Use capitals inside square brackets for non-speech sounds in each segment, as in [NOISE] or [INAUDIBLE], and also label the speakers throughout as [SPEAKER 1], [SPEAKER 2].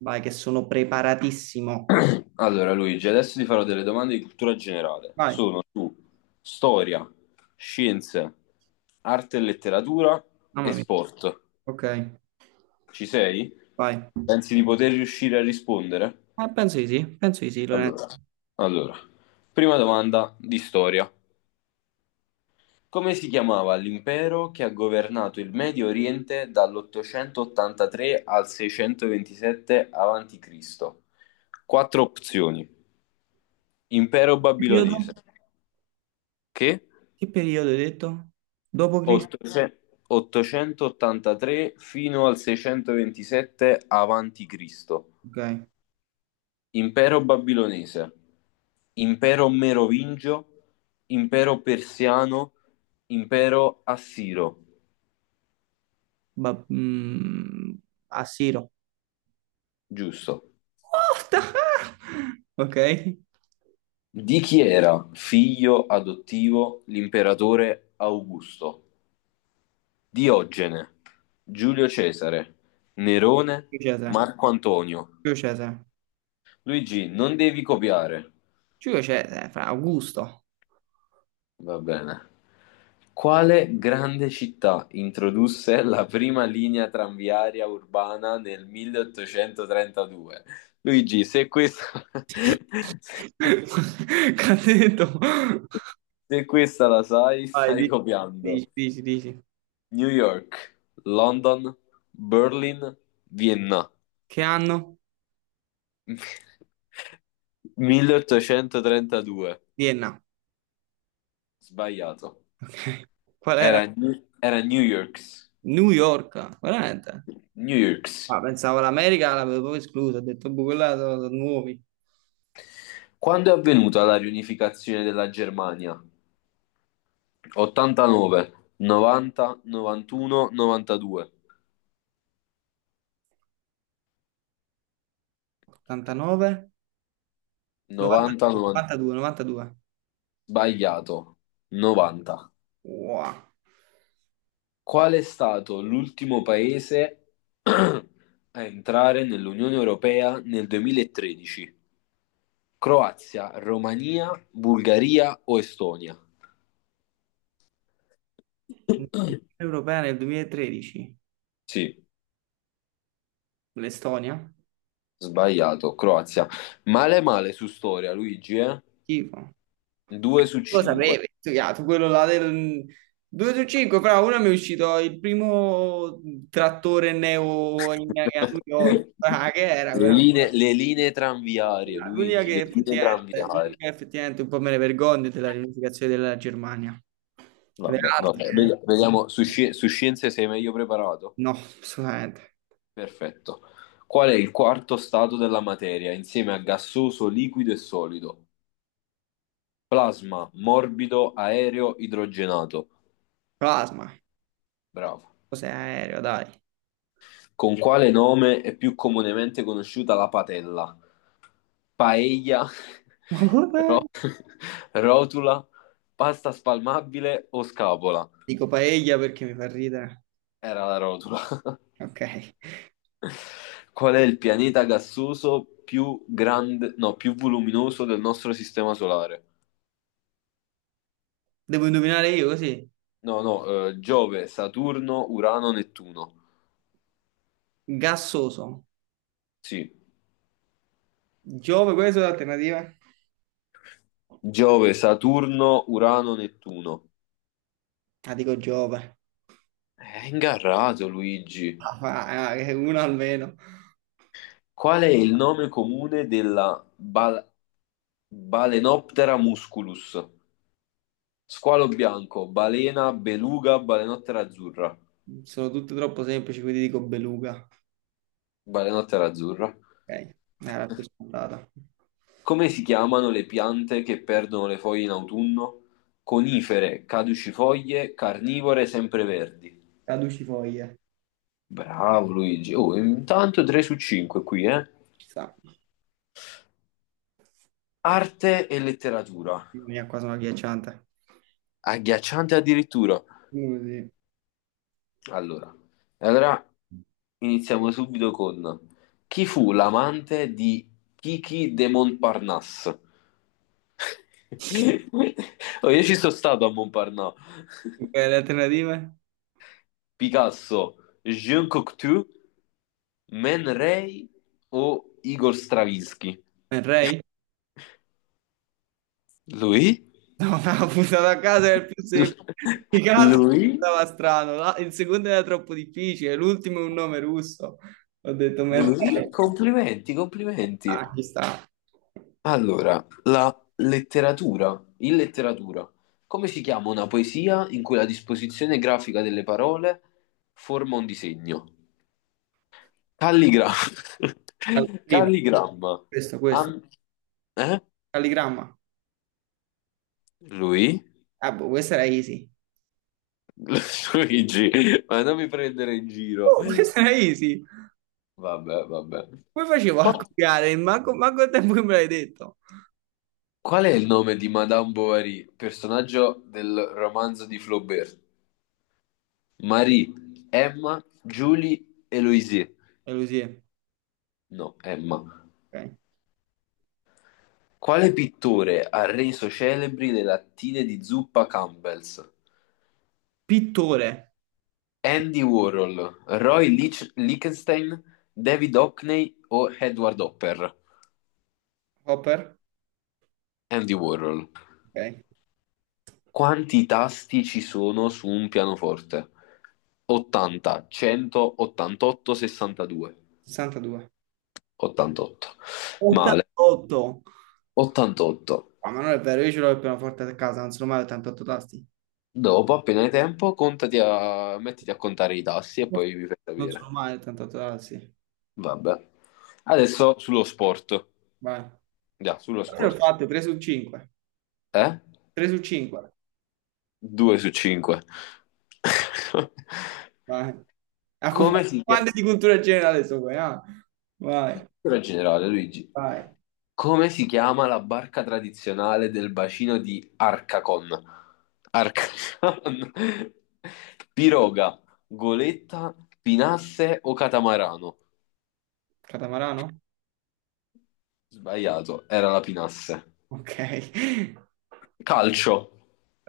[SPEAKER 1] Vai, che sono preparatissimo.
[SPEAKER 2] Allora, Luigi, adesso ti farò delle domande di cultura generale.
[SPEAKER 1] Vai,
[SPEAKER 2] Sono su storia, scienze, arte e letteratura e
[SPEAKER 1] mamma mia.
[SPEAKER 2] sport.
[SPEAKER 1] Ok,
[SPEAKER 2] Ci sei?
[SPEAKER 1] vai.
[SPEAKER 2] Pensi di poter riuscire a rispondere?
[SPEAKER 1] Penso di sì, penso di sì, Lorenzo.
[SPEAKER 2] Allora, allora, prima domanda di storia. Come si chiamava l'impero che ha governato il Medio Oriente dall'883 al 627 a.C.? Quattro opzioni. Impero
[SPEAKER 1] Che
[SPEAKER 2] babilonese.
[SPEAKER 1] periodo?
[SPEAKER 2] Che?
[SPEAKER 1] Che periodo hai detto? Dopo Cristo?
[SPEAKER 2] 800 883 fino al 627 avanti Cristo,
[SPEAKER 1] Ok.
[SPEAKER 2] impero babilonese, impero merovingio, impero persiano, impero assiro,
[SPEAKER 1] Ba- mm, Assiro.
[SPEAKER 2] giusto.
[SPEAKER 1] What the hell? [LAUGHS] Ok.
[SPEAKER 2] Di chi era figlio adottivo l'imperatore Augusto? Diogene, Giulio Cesare, Nerone,
[SPEAKER 1] Giulio Cesare.
[SPEAKER 2] Marco Antonio.
[SPEAKER 1] Giulio Cesare.
[SPEAKER 2] Luigi, non devi copiare.
[SPEAKER 1] Giulio Cesare, fra Augusto.
[SPEAKER 2] Va bene. Quale grande città introdusse la prima linea tranviaria urbana nel 1832? Luigi, se questa,
[SPEAKER 1] [LAUGHS]
[SPEAKER 2] [LAUGHS]
[SPEAKER 1] Che ha detto?
[SPEAKER 2] se questa la sai,
[SPEAKER 1] Vai,
[SPEAKER 2] stai
[SPEAKER 1] di-
[SPEAKER 2] copiando.
[SPEAKER 1] dici, dici, dici.
[SPEAKER 2] New York, London, Berlin, Vienna.
[SPEAKER 1] Che anno?
[SPEAKER 2] [LAUGHS] 1832.
[SPEAKER 1] Vienna.
[SPEAKER 2] Sbagliato.
[SPEAKER 1] Ok. Qual era?
[SPEAKER 2] Era, era New York.
[SPEAKER 1] New York, veramente.
[SPEAKER 2] New York.
[SPEAKER 1] Ah, pensavo l'America l'avevo proprio esclusa, ho detto, boh, quella sono, sono nuovi.
[SPEAKER 2] Quando è avvenuta la riunificazione della Germania? 89, 90, 91, 92,
[SPEAKER 1] 89,
[SPEAKER 2] 90,
[SPEAKER 1] 92,
[SPEAKER 2] 90
[SPEAKER 1] 92, 92.
[SPEAKER 2] sbagliato, 90.
[SPEAKER 1] Wow.
[SPEAKER 2] Qual è stato l'ultimo paese [CLEARS THROAT] a entrare nell'Unione Europea nel 2013? Croazia, Romania, Bulgaria o Estonia?
[SPEAKER 1] Unione
[SPEAKER 2] [CLEARS THROAT]
[SPEAKER 1] Europea nel 2013,
[SPEAKER 2] Sì,
[SPEAKER 1] l'Estonia.
[SPEAKER 2] sbagliato, Croazia. Male male su storia, Luigi, eh?
[SPEAKER 1] Schifo.
[SPEAKER 2] 2 su
[SPEAKER 1] Lo
[SPEAKER 2] 5.
[SPEAKER 1] sapevi, tu, ya, tu quello là del 2 su 5, fra uno mi è uscito il primo trattore a New York.
[SPEAKER 2] [LAUGHS]
[SPEAKER 1] Ah, che era
[SPEAKER 2] Le
[SPEAKER 1] quella
[SPEAKER 2] linee,
[SPEAKER 1] cosa?
[SPEAKER 2] le linee tranviarie, Luigi, le linee
[SPEAKER 1] L'unica
[SPEAKER 2] tranviarie.
[SPEAKER 1] che effettivamente un po' me ne vergogno è della riunificazione della Germania. Le
[SPEAKER 2] Vabbè,
[SPEAKER 1] altre?
[SPEAKER 2] vabbè. Vediamo, su scienze sei meglio preparato?
[SPEAKER 1] No, assolutamente.
[SPEAKER 2] Perfetto. Qual è il quarto stato della materia insieme a gassoso, liquido e solido? Plasma, morbido, aereo, idrogenato.
[SPEAKER 1] Plasma,
[SPEAKER 2] Bravo.
[SPEAKER 1] cos'è aereo, dai. [LAUGHS]
[SPEAKER 2] Con quale nome è più comunemente conosciuta la patella? Paella,
[SPEAKER 1] Ma guarda,
[SPEAKER 2] [LAUGHS] ro- [LAUGHS] rotula, pasta spalmabile o scapola?
[SPEAKER 1] dico paella perché mi fa ridere.
[SPEAKER 2] Era la rotula.
[SPEAKER 1] Ok.
[SPEAKER 2] Qual è il pianeta gassoso più grande, no, più voluminoso del nostro sistema solare?
[SPEAKER 1] Devo indovinare io così.
[SPEAKER 2] No, no, Giove, Saturno, Urano, Nettuno.
[SPEAKER 1] Gassoso.
[SPEAKER 2] Sì,
[SPEAKER 1] Giove, queste sono le alternative?
[SPEAKER 2] Giove, Saturno, Urano, Nettuno.
[SPEAKER 1] Ah, dico Giove.
[SPEAKER 2] È ingarrato, Luigi.
[SPEAKER 1] Ah, che una almeno.
[SPEAKER 2] Qual è il nome comune della Balenoptera musculus? Squalo bianco, balena, beluga, balenottera azzurra.
[SPEAKER 1] Sono tutte troppo semplici, quindi dico beluga.
[SPEAKER 2] Balenottera azzurra.
[SPEAKER 1] Ok, era più scontata.
[SPEAKER 2] Come si chiamano le piante che perdono le foglie in autunno? Conifere, caducifoglie, carnivore, sempreverdi.
[SPEAKER 1] Caducifoglie.
[SPEAKER 2] Bravo Luigi. Oh, intanto 3 su 5 qui, eh.
[SPEAKER 1] Ci sta.
[SPEAKER 2] Arte e letteratura.
[SPEAKER 1] Mia, qua sono agghiacciante.
[SPEAKER 2] Agghiacciante addirittura.
[SPEAKER 1] Così.
[SPEAKER 2] Allora, allora, iniziamo subito con chi fu l'amante di Kiki de Montparnasse? [LAUGHS] Oh, io ci sono stato a Montparnasse.
[SPEAKER 1] Ok, le alternative?
[SPEAKER 2] Picasso, Jean Cocteau, Man Ray o Igor Stravinsky?
[SPEAKER 1] Ray?
[SPEAKER 2] Lui?
[SPEAKER 1] Una puntata [LAUGHS] a casa è il più semplice. I
[SPEAKER 2] [LAUGHS]
[SPEAKER 1] casi
[SPEAKER 2] Lui?
[SPEAKER 1] sembrava strano, il secondo era troppo difficile, l'ultimo è un nome russo. Ho detto Merlei.
[SPEAKER 2] Lui? Complimenti, complimenti.
[SPEAKER 1] Ah, ci sta.
[SPEAKER 2] Allora, in letteratura, come si chiama una poesia in cui la disposizione grafica delle parole forma un disegno? Calligra-
[SPEAKER 1] Ah, il
[SPEAKER 2] [LAUGHS]
[SPEAKER 1] primo.
[SPEAKER 2] Calligramma.
[SPEAKER 1] Questo, questo.
[SPEAKER 2] Am- eh?
[SPEAKER 1] Calligramma.
[SPEAKER 2] Lui?
[SPEAKER 1] Ah, boh, questa era easy.
[SPEAKER 2] [LAUGHS] Luigi, ma non mi prendere in giro.
[SPEAKER 1] Oh, [LAUGHS] questa era easy.
[SPEAKER 2] Vabbè, vabbè.
[SPEAKER 1] Come facevo a copiare? Manco, manco il tempo che me l'hai detto.
[SPEAKER 2] Qual è il nome di Madame Bovary, personaggio del romanzo di Flaubert? Marie, Emma, Julie, Eloise.
[SPEAKER 1] Elusie.
[SPEAKER 2] No, Emma.
[SPEAKER 1] Ok.
[SPEAKER 2] Quale pittore ha reso celebri le lattine di zuppa Campbell's?
[SPEAKER 1] Pittore.
[SPEAKER 2] Andy Warhol, Roy Lichtenstein, David Hockney o Edward Hopper?
[SPEAKER 1] Hopper.
[SPEAKER 2] Andy Warhol.
[SPEAKER 1] Ok.
[SPEAKER 2] Quanti tasti ci sono su un pianoforte? 80, 100, 88, 62.
[SPEAKER 1] 62.
[SPEAKER 2] 88. Male.
[SPEAKER 1] 88.
[SPEAKER 2] 88.
[SPEAKER 1] Ah, ma non è vero, io ce l'ho il pianoforte a casa, non sono mai 88 tasti.
[SPEAKER 2] Dopo, appena hai tempo, mettiti a contare i tassi e poi mi fai
[SPEAKER 1] Non sono
[SPEAKER 2] sapere.
[SPEAKER 1] mai tanto totale, sì.
[SPEAKER 2] Vabbè. Adesso sullo sport.
[SPEAKER 1] Vai.
[SPEAKER 2] Già, sullo
[SPEAKER 1] Cosa ho
[SPEAKER 2] sport.
[SPEAKER 1] fatto? 3 su 5.
[SPEAKER 2] Eh?
[SPEAKER 1] 3 su 5.
[SPEAKER 2] 2 su 5. [LAUGHS]
[SPEAKER 1] Vai. Ah, fu-
[SPEAKER 2] Come si
[SPEAKER 1] Quante di
[SPEAKER 2] chiama?
[SPEAKER 1] cultura generale sono qua? Ah? Vai,
[SPEAKER 2] Cultura generale, Luigi.
[SPEAKER 1] vai.
[SPEAKER 2] Come si chiama la barca tradizionale del bacino di Arcacon? Arcacon. [LAUGHS] Piroga, goletta, pinasse o catamarano?
[SPEAKER 1] Catamarano?
[SPEAKER 2] Sbagliato, era la pinasse.
[SPEAKER 1] Ok. [LAUGHS]
[SPEAKER 2] Calcio.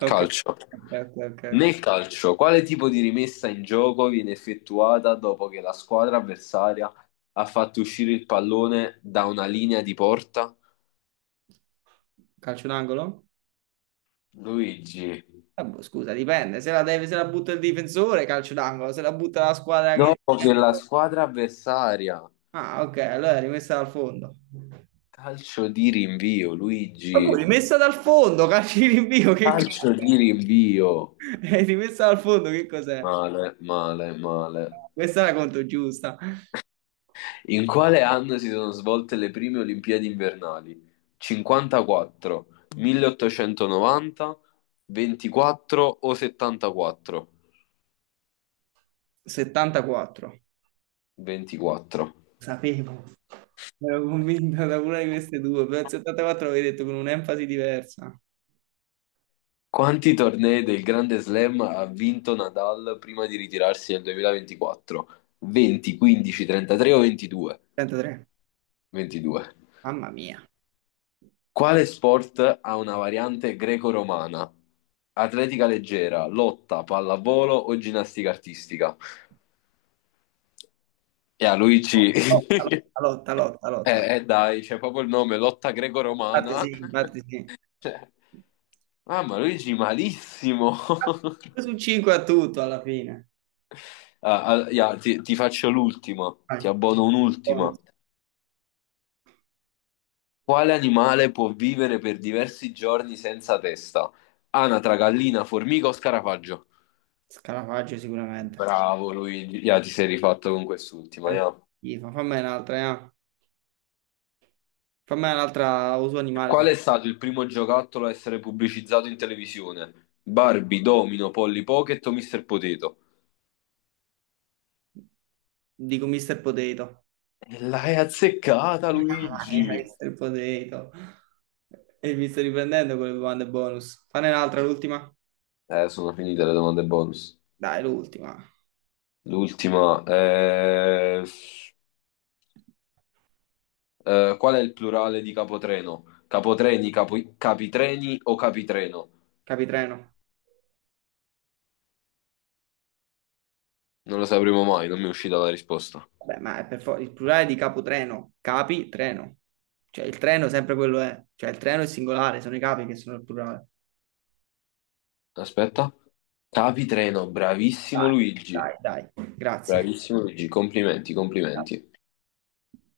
[SPEAKER 1] Ok.
[SPEAKER 2] Calcio.
[SPEAKER 1] Ok, ok, ok, ok.
[SPEAKER 2] Nel calcio, quale tipo di rimessa in gioco viene effettuata dopo che la squadra avversaria ha fatto uscire il pallone da una linea di porta?
[SPEAKER 1] Calcio d'angolo?
[SPEAKER 2] Luigi.
[SPEAKER 1] Ah, boh, scusa, dipende. Se la butta il difensore, calcio d'angolo. Se la butta la squadra
[SPEAKER 2] No,
[SPEAKER 1] che...
[SPEAKER 2] nella squadra avversaria.
[SPEAKER 1] Ah, ok, allora è rimessa dal fondo.
[SPEAKER 2] Calcio di rinvio,
[SPEAKER 1] Ma poi
[SPEAKER 2] Luigi.
[SPEAKER 1] rimessa dal fondo, calcio di rinvio, che cazzo?
[SPEAKER 2] Calcio di rinvio.
[SPEAKER 1] [LAUGHS] E rimessa al fondo, che cos'è?
[SPEAKER 2] Male, male, male.
[SPEAKER 1] Questa è la conto giusta.
[SPEAKER 2] In quale anno si sono svolte le prime Olimpiadi invernali? 54, 1890, 24 o 74?
[SPEAKER 1] 74.
[SPEAKER 2] 24.
[SPEAKER 1] Sapevo. Ero convinta da una di queste due, però il 74 l'avevi detto con un'enfasi diversa.
[SPEAKER 2] Quanti tornei del Grande Slam ha vinto Nadal prima di ritirarsi nel 2024? 20, 15, 33 o 22?
[SPEAKER 1] 33.
[SPEAKER 2] 22.
[SPEAKER 1] Mamma mia.
[SPEAKER 2] Quale sport ha una variante greco-romana? Atletica leggera, lotta, pallavolo o ginnastica artistica? E a Luigi,
[SPEAKER 1] Lotta, lotta, lotta,
[SPEAKER 2] [LAUGHS]
[SPEAKER 1] lotta.
[SPEAKER 2] eh, dai, c'è proprio il nome, lotta
[SPEAKER 1] Infatti
[SPEAKER 2] greco-romana.
[SPEAKER 1] sì,
[SPEAKER 2] [LAUGHS]
[SPEAKER 1] infatti sì.
[SPEAKER 2] Cioè, mamma, Luigi, malissimo. [LAUGHS]
[SPEAKER 1] Due su 5 a tutto alla fine.
[SPEAKER 2] Ah, ah, ya, ti faccio l'ultima, ti
[SPEAKER 1] Vai.
[SPEAKER 2] abbono
[SPEAKER 1] Bonus.
[SPEAKER 2] un'ultima. Quale animale può vivere per diversi giorni senza testa? Anatra, gallina, formica o scarafaggio?
[SPEAKER 1] Scarafaggio sicuramente.
[SPEAKER 2] Bravo Luigi, ya, ti sei rifatto con quest'ultima, ya.
[SPEAKER 1] Schifo. Fammene un'altra, eh. Fammene un'altra uso animale.
[SPEAKER 2] Qual è stato il primo giocattolo a essere pubblicizzato in televisione? Barbie, Domino, Polly Pocket o Mr. Potato?
[SPEAKER 1] Dico Mr. Potato.
[SPEAKER 2] E L'hai azzeccata,
[SPEAKER 1] Dai,
[SPEAKER 2] Luigi!
[SPEAKER 1] Mr. Potato. E mi sto riprendendo con le domande bonus. Fane un'altra, l'ultima?
[SPEAKER 2] Sono finite le domande bonus.
[SPEAKER 1] Dai, l'ultima.
[SPEAKER 2] L'ultima. Qual è il plurale di capotreno? Capotreni, capitreni o capitreno?
[SPEAKER 1] Capitreno.
[SPEAKER 2] Non lo sapremo mai, non mi è uscita la risposta.
[SPEAKER 1] Vabbè, ma è per forza il plurale di capotreno. Capitreno. Cioè, il treno sempre quello è. Cioè, il treno è singolare, sono i capi che sono il plurale.
[SPEAKER 2] Aspetta. Capitreno, bravissimo
[SPEAKER 1] Dai,
[SPEAKER 2] Luigi.
[SPEAKER 1] dai, dai. Grazie.
[SPEAKER 2] Bravissimo Luigi, complimenti, complimenti.